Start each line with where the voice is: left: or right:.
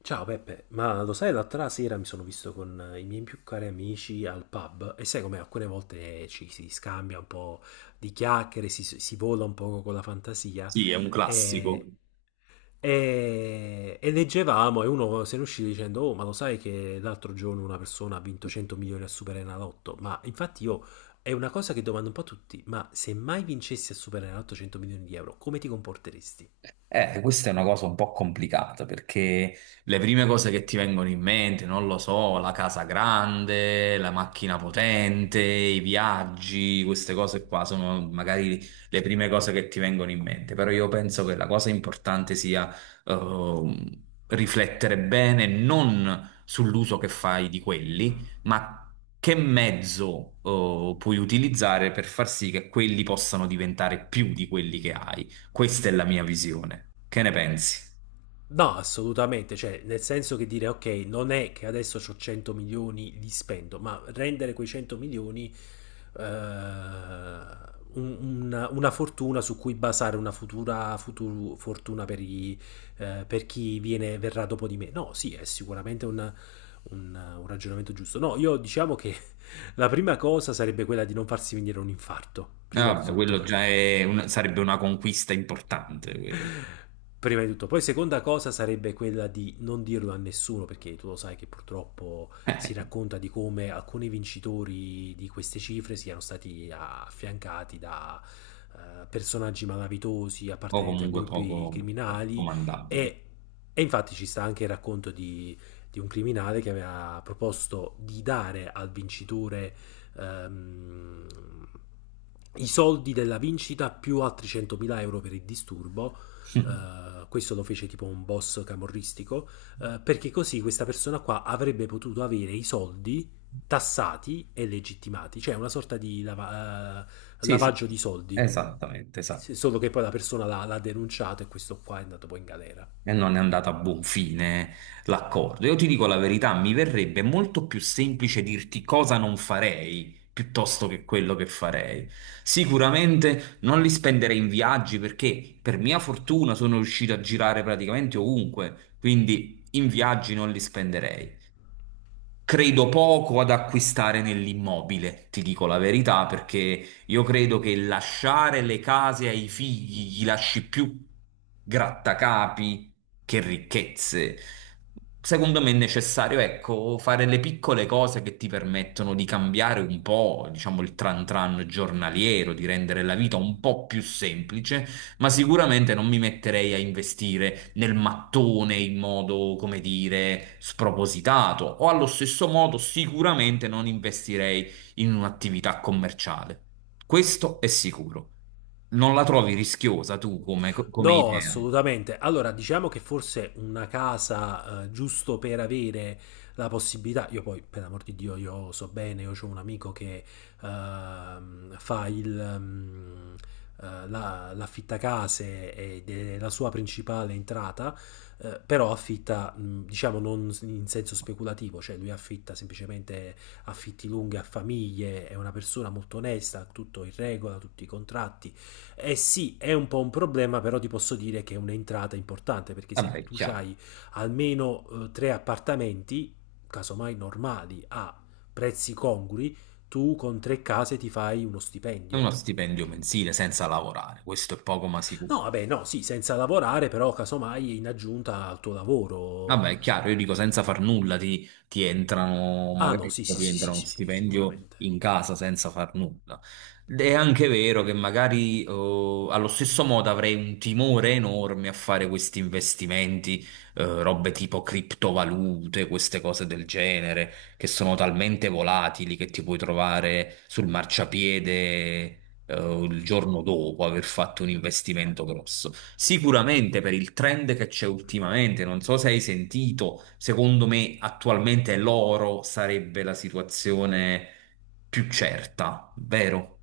left: Ciao Peppe, ma lo sai, l'altra sera mi sono visto con i miei più cari amici al pub, e sai, come alcune volte ci si scambia un po' di chiacchiere, si vola un po' con la fantasia.
right: Sì, è un classico.
left: E, e, e leggevamo, e uno se ne uscì dicendo, oh, ma lo sai che l'altro giorno una persona ha vinto 100 milioni a Superenalotto? Ma infatti, io è una cosa che domando un po' a tutti: ma se mai vincessi a Superenalotto 100 milioni di euro, come ti comporteresti?
right: Questa è una cosa un po' complicata perché... Le prime cose che ti vengono in mente, non lo so, la casa grande, la macchina potente, i viaggi, queste cose qua sono magari le prime cose che ti vengono in mente, però io penso che la cosa importante sia riflettere bene non sull'uso che fai di quelli, ma che mezzo puoi utilizzare per far sì che quelli possano diventare più di quelli che hai. Questa è la mia visione. Che ne pensi?
left: No, assolutamente, cioè nel senso che, dire ok, non è che adesso ho 100 milioni, li spendo, ma rendere quei 100 milioni eh, un- una fortuna su cui basare una futura fortuna per chi viene, verrà dopo di me. No, sì, è sicuramente un ragionamento giusto. No, io diciamo che la prima cosa sarebbe quella di non farsi venire un infarto,
right: Ah,
left: prima di
right: vabbè, quello
left: tutto.
right: già è sarebbe una conquista importante, quello.
left: Prima di tutto, poi seconda cosa sarebbe quella di non dirlo a nessuno, perché tu lo sai che purtroppo si racconta di come alcuni vincitori di queste cifre siano stati affiancati da personaggi malavitosi
right: o
left: appartenenti a
right: comunque poco
left: gruppi criminali.
right: comandabile.
left: E, e infatti ci sta anche il racconto di un criminale che aveva proposto di dare al vincitore ehm, i soldi della vincita più altri 100.000 euro per il disturbo. Questo lo fece tipo un boss camorristico, perché così questa persona qua avrebbe potuto avere i soldi tassati e legittimati, cioè una sorta di
right: Sì, sì, sì.
left: lavaggio di soldi.
right: Esattamente, esattamente.
left: Solo che poi la persona l'ha denunciato, e questo qua è andato poi in galera.
right: E non è andato a buon fine l'accordo. Io ti dico la verità, mi verrebbe molto più semplice dirti cosa non farei piuttosto che quello che farei. Sicuramente non li spenderei in viaggi perché per mia fortuna sono riuscito a girare praticamente ovunque, quindi in viaggi non li spenderei. Credo poco ad acquistare nell'immobile, ti dico la verità, perché io credo che lasciare le case ai figli gli lasci più grattacapi che ricchezze. Secondo me è necessario, ecco, fare le piccole cose che ti permettono di cambiare un po', diciamo, il tran tran giornaliero, di rendere la vita un po' più semplice, ma sicuramente non mi metterei a investire nel mattone in modo, come dire, spropositato, o allo stesso modo sicuramente non investirei in un'attività commerciale. Questo è sicuro. Non la trovi rischiosa tu come,
left: No,
right: idea?
left: assolutamente. Allora, diciamo che forse una casa, giusto per avere la possibilità. Io poi, per l'amor di Dio, io so bene, io ho un amico che fa la l'affittacase, ed è la sua principale entrata. Però affitta, diciamo, non in senso speculativo, cioè lui affitta semplicemente affitti lunghi a famiglie, è una persona molto onesta, tutto in regola, tutti i contratti. Eh sì, è un po' un problema, però ti posso dire che è un'entrata importante, perché se
right: Vabbè,
left: tu
right: chiaro,
left: hai almeno tre appartamenti, casomai normali, a prezzi congrui, tu con tre case ti fai uno
right: è uno
left: stipendio.
right: stipendio mensile senza lavorare, questo è poco ma sicuro.
left: No, vabbè, no, sì, senza lavorare, però casomai in aggiunta al tuo lavoro.
right: Vabbè, è chiaro, io dico senza far nulla ti entrano,
left: Ah no,
right: magari
left: sì, sì,
right: ti
left: sì,
right: entra
left: sì,
right: uno
left: sì, sì,
right: stipendio
left: sicuramente.
right: in casa senza far nulla. Ed è anche vero che magari allo stesso modo avrei un timore enorme a fare questi investimenti, robe tipo criptovalute, queste cose del genere, che sono talmente volatili che ti puoi trovare sul marciapiede, il giorno dopo aver fatto un investimento grosso. Sicuramente per il trend che c'è ultimamente, non so se hai sentito, secondo me attualmente l'oro sarebbe la situazione più certa, vero?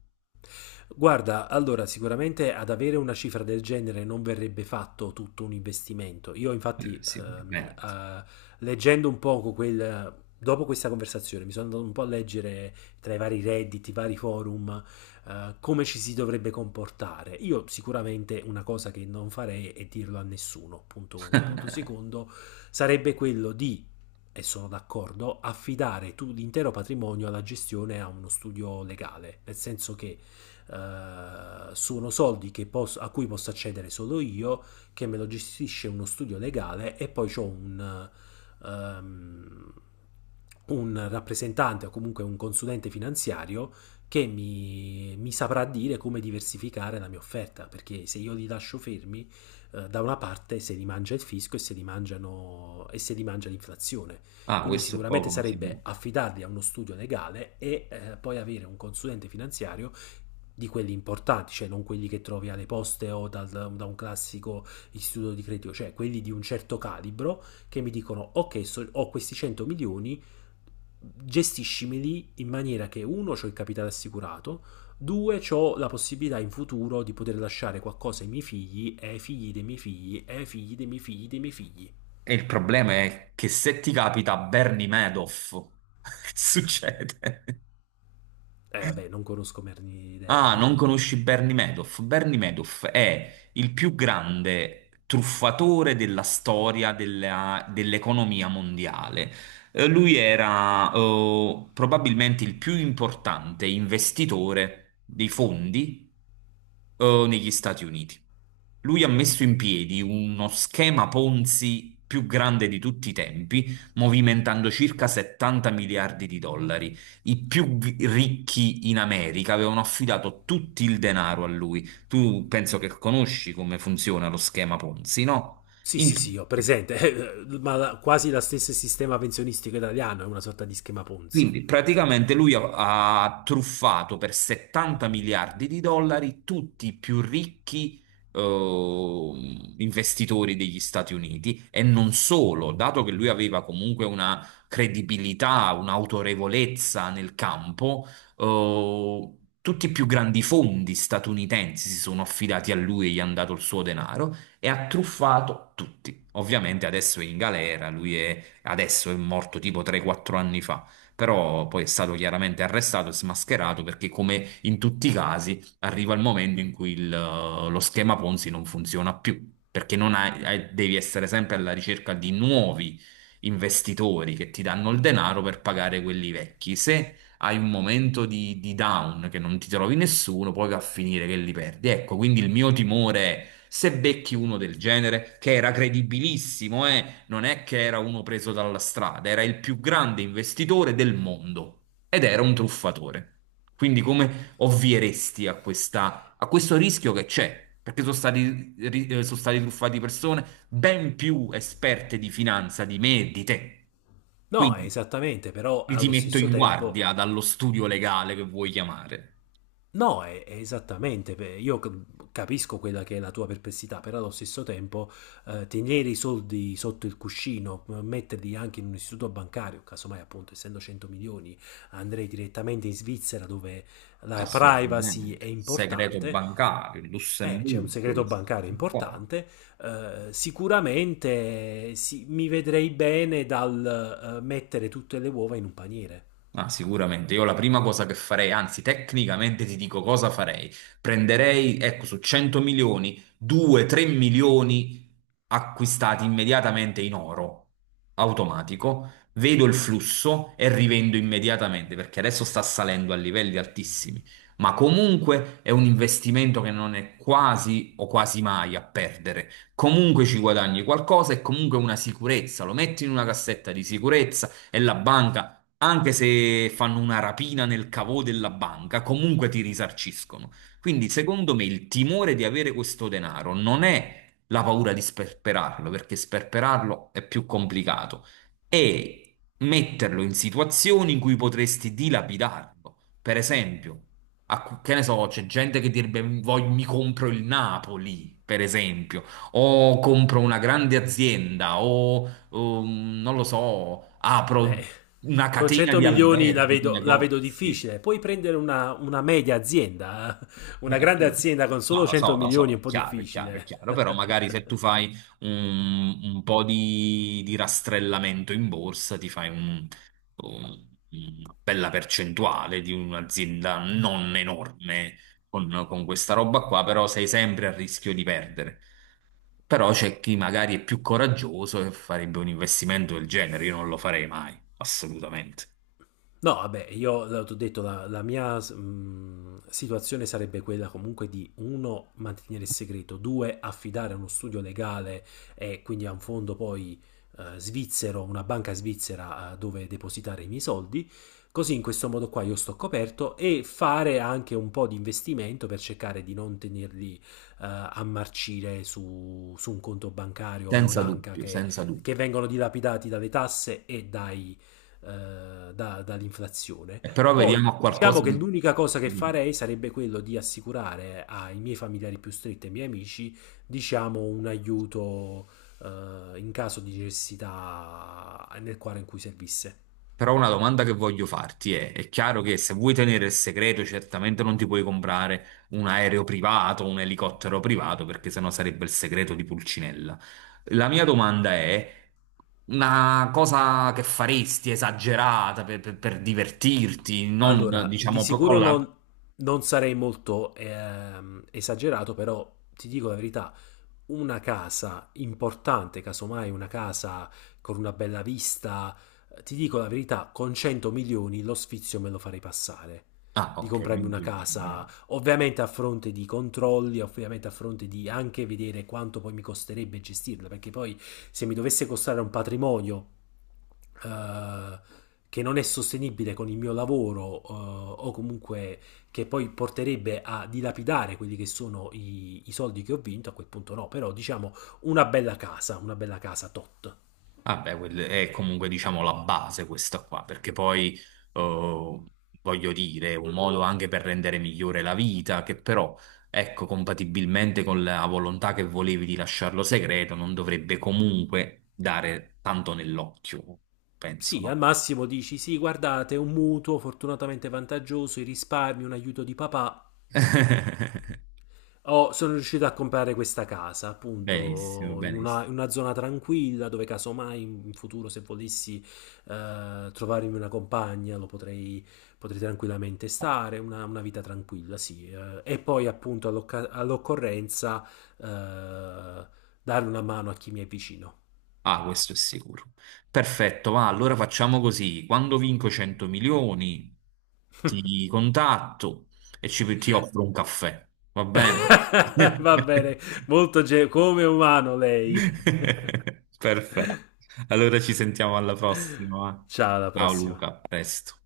left: Guarda, allora sicuramente, ad avere una cifra del genere, non verrebbe fatto tutto un investimento. Io infatti,
right: Sicuramente.
left: leggendo un poco quel... Dopo questa conversazione mi sono andato un po' a leggere tra i vari redditi, i vari forum, come ci si dovrebbe comportare. Io sicuramente una cosa che non farei è dirlo a nessuno, punto uno. Punto secondo, sarebbe quello di, e sono d'accordo, affidare tu l'intero patrimonio alla gestione a uno studio legale, nel senso che sono soldi che posso, a cui posso accedere solo io, che me lo gestisce uno studio legale, e poi ho um, un rappresentante, o comunque un consulente finanziario, che mi saprà dire come diversificare la mia offerta, perché se io li lascio fermi, da una parte se li mangia il fisco, e se li, mangiano, e se li mangia l'inflazione.
right: Ah,
left: Quindi
right: questo è
left: sicuramente
right: poco ma
left: sarebbe
right: sicuro.
left: affidarli a uno studio legale, e poi avere un consulente finanziario di quelli importanti, cioè non quelli che trovi alle poste o da un classico istituto di credito, cioè quelli di un certo calibro, che mi dicono ok, ho questi 100 milioni, gestiscimeli in maniera che, uno, ho il capitale assicurato, due, ho la possibilità in futuro di poter lasciare qualcosa ai miei figli, e ai figli dei miei figli, e ai figli dei miei figli dei miei figli.
right: E il problema è che se ti capita Bernie Madoff, che succede?
left: Eh vabbè, non conosco merni
right: Ah, non conosci Bernie Madoff? Bernie Madoff è il più grande truffatore della storia dell'economia mondiale. Lui era probabilmente il più importante investitore dei fondi negli Stati Uniti. Lui ha messo in piedi uno schema Ponzi più grande di tutti i tempi, movimentando circa 70 miliardi di dollari. I più ricchi in America avevano affidato tutto il denaro a lui. Tu penso che conosci come funziona lo schema Ponzi, no?
left: Sì, sì,
right: In-
left: sì, ho presente, ma quasi lo stesso sistema pensionistico italiano è una sorta di schema Ponzi.
right: Quindi praticamente lui ha, truffato per 70 miliardi di dollari tutti i più ricchi investitori degli Stati Uniti e non solo, dato che lui aveva comunque una credibilità, un'autorevolezza nel campo, eh, tutti i più grandi fondi statunitensi si sono affidati a lui e gli hanno dato il suo denaro e ha truffato tutti. Ovviamente adesso è in galera, lui è, adesso è morto tipo 3-4 anni fa, però poi è stato chiaramente arrestato e smascherato perché, come in tutti i casi, arriva il momento in cui lo schema Ponzi non funziona più, perché non hai- hai- devi essere sempre alla ricerca di nuovi investitori che ti danno il denaro per pagare quelli vecchi. Se hai un momento di down che non ti trovi nessuno, poi va a finire che li perdi. Ecco, quindi il mio timore è se becchi uno del genere, che era credibilissimo, non è che era uno preso dalla strada, era il più grande investitore del mondo ed era un truffatore. Quindi come ovvieresti a questo rischio che c'è? Perché sono stati truffati persone ben più esperte di finanza di me e di te.
left: No, è
right: Quindi
left: esattamente, però
right: li ti
left: allo
right: metto
left: stesso
right: in
left: tempo...
right: guardia dallo studio legale che vuoi chiamare.
left: No, è esattamente, beh, io capisco quella che è la tua perplessità, però allo stesso tempo tenere i soldi sotto il cuscino, metterli anche in un istituto bancario, casomai, appunto, essendo 100 milioni, andrei direttamente in Svizzera, dove la privacy è
right: Assolutamente. Segreto
left: importante.
right: bancario,
left: C'è un
right: Lussemburgo,
left: segreto
right: queste
left: bancario
right: cose qua.
left: importante. Sicuramente sì, mi vedrei bene dal mettere tutte le uova in un paniere.
right: Ah, sicuramente. Io la prima cosa che farei, anzi, tecnicamente ti dico cosa farei. Prenderei, ecco, su 100 milioni, 2-3 milioni acquistati immediatamente in oro, automatico. Vedo il flusso e rivendo immediatamente, perché adesso sta salendo a livelli altissimi. Ma comunque è un investimento che non è quasi o quasi mai a perdere. Comunque ci guadagni qualcosa e comunque una sicurezza. Lo metti in una cassetta di sicurezza e la banca, anche se fanno una rapina nel cavo della banca, comunque ti risarciscono. Quindi, secondo me, il timore di avere questo denaro non è la paura di sperperarlo, perché sperperarlo è più complicato, è metterlo in situazioni in cui potresti dilapidarlo. Per esempio, a che ne so, c'è gente che direbbe mi compro il Napoli, per esempio, o compro una grande azienda, o non lo so, apro
left: Eh,
right: una
left: con
right: catena
left: 100
right: di
left: milioni la
right: alberghi, di
left: vedo, la vedo
right: negozi".
left: difficile. Puoi prendere una media azienda, eh? Una grande
right: Appunto.
left: azienda con
right: No,
left: solo 100
right: lo
left: milioni
right: so,
left: è
right: è
left: un po'
right: chiaro, è chiaro, è
left: difficile.
right: chiaro, però magari se tu fai un, po' di rastrellamento in borsa, ti fai una bella percentuale di un'azienda non enorme con questa roba qua, però sei sempre a rischio di perdere. Però c'è chi magari è più coraggioso e farebbe un investimento del genere, io non lo farei mai, assolutamente.
left: No, vabbè, io l'ho detto, la mia situazione sarebbe quella, comunque, di, uno, mantenere il segreto, due, affidare a uno studio legale, e quindi a un fondo poi svizzero, una banca svizzera, dove depositare i miei soldi, così in questo modo qua io sto coperto, e fare anche un po' di investimento per cercare di non tenerli a marcire su un conto bancario o in
right: Senza
left: banca,
right: dubbio,
left: che,
right: senza dubbio.
left: che vengono dilapidati dalle tasse e dall'inflazione.
right: Però
left: Poi
right: vediamo a qualcosa
left: diciamo che
right: di...
left: l'unica cosa che
right: di-
left: farei sarebbe quello di assicurare ai miei familiari più stretti e ai miei amici, diciamo, un aiuto, in caso di necessità, nel quadro in cui servisse.
right: Però una domanda che voglio farti è chiaro che se vuoi tenere il segreto, certamente non ti puoi comprare un aereo privato, un elicottero privato, perché sennò sarebbe il segreto di Pulcinella. La mia domanda è una cosa che faresti esagerata per divertirti, non
left: Allora, di
right: diciamo con
left: sicuro
right: la...
left: non sarei molto esagerato, però ti dico la verità, una casa importante, casomai una casa con una bella vista, ti dico la verità, con 100 milioni lo sfizio me lo farei passare.
right: Ah,
left: Di
right: ok,
left: comprarmi una
right: quindi...
left: casa, ovviamente a fronte di controlli, ovviamente a fronte di anche vedere quanto poi mi costerebbe gestirla, perché poi se mi dovesse costare un patrimonio eh, che non è sostenibile con il mio lavoro, o comunque che poi porterebbe a dilapidare quelli che sono i soldi che ho vinto, a quel punto no, però diciamo una bella casa tot.
right: Ah, beh, è comunque diciamo la base questa qua, perché poi eh, voglio dire, è un modo anche per rendere migliore la vita, che però, ecco, compatibilmente con la volontà che volevi di lasciarlo segreto, non dovrebbe comunque dare tanto nell'occhio, penso,
left: Sì, al
right: no?
left: massimo dici sì, guardate, un mutuo fortunatamente vantaggioso, i risparmi, un aiuto di papà, oh, sono riuscito a comprare questa casa,
right: Benissimo,
left: appunto, in
right: benissimo.
left: una zona tranquilla, dove casomai in futuro, se volessi trovarmi una compagna, potrei tranquillamente stare, una vita tranquilla, sì. E poi, appunto, all'occorrenza, eh, dare una mano a chi mi è vicino.
right: Ah, questo è sicuro. Perfetto, va, allora facciamo così. Quando vinco 100 milioni, ti contatto e ti offro un caffè. Va bene?
left: Va bene, molto come umano lei.
right: Perfetto. Allora ci sentiamo alla prossima. Va?
left: Ciao, alla
right: Ciao
left: prossima.
right: Luca, a presto.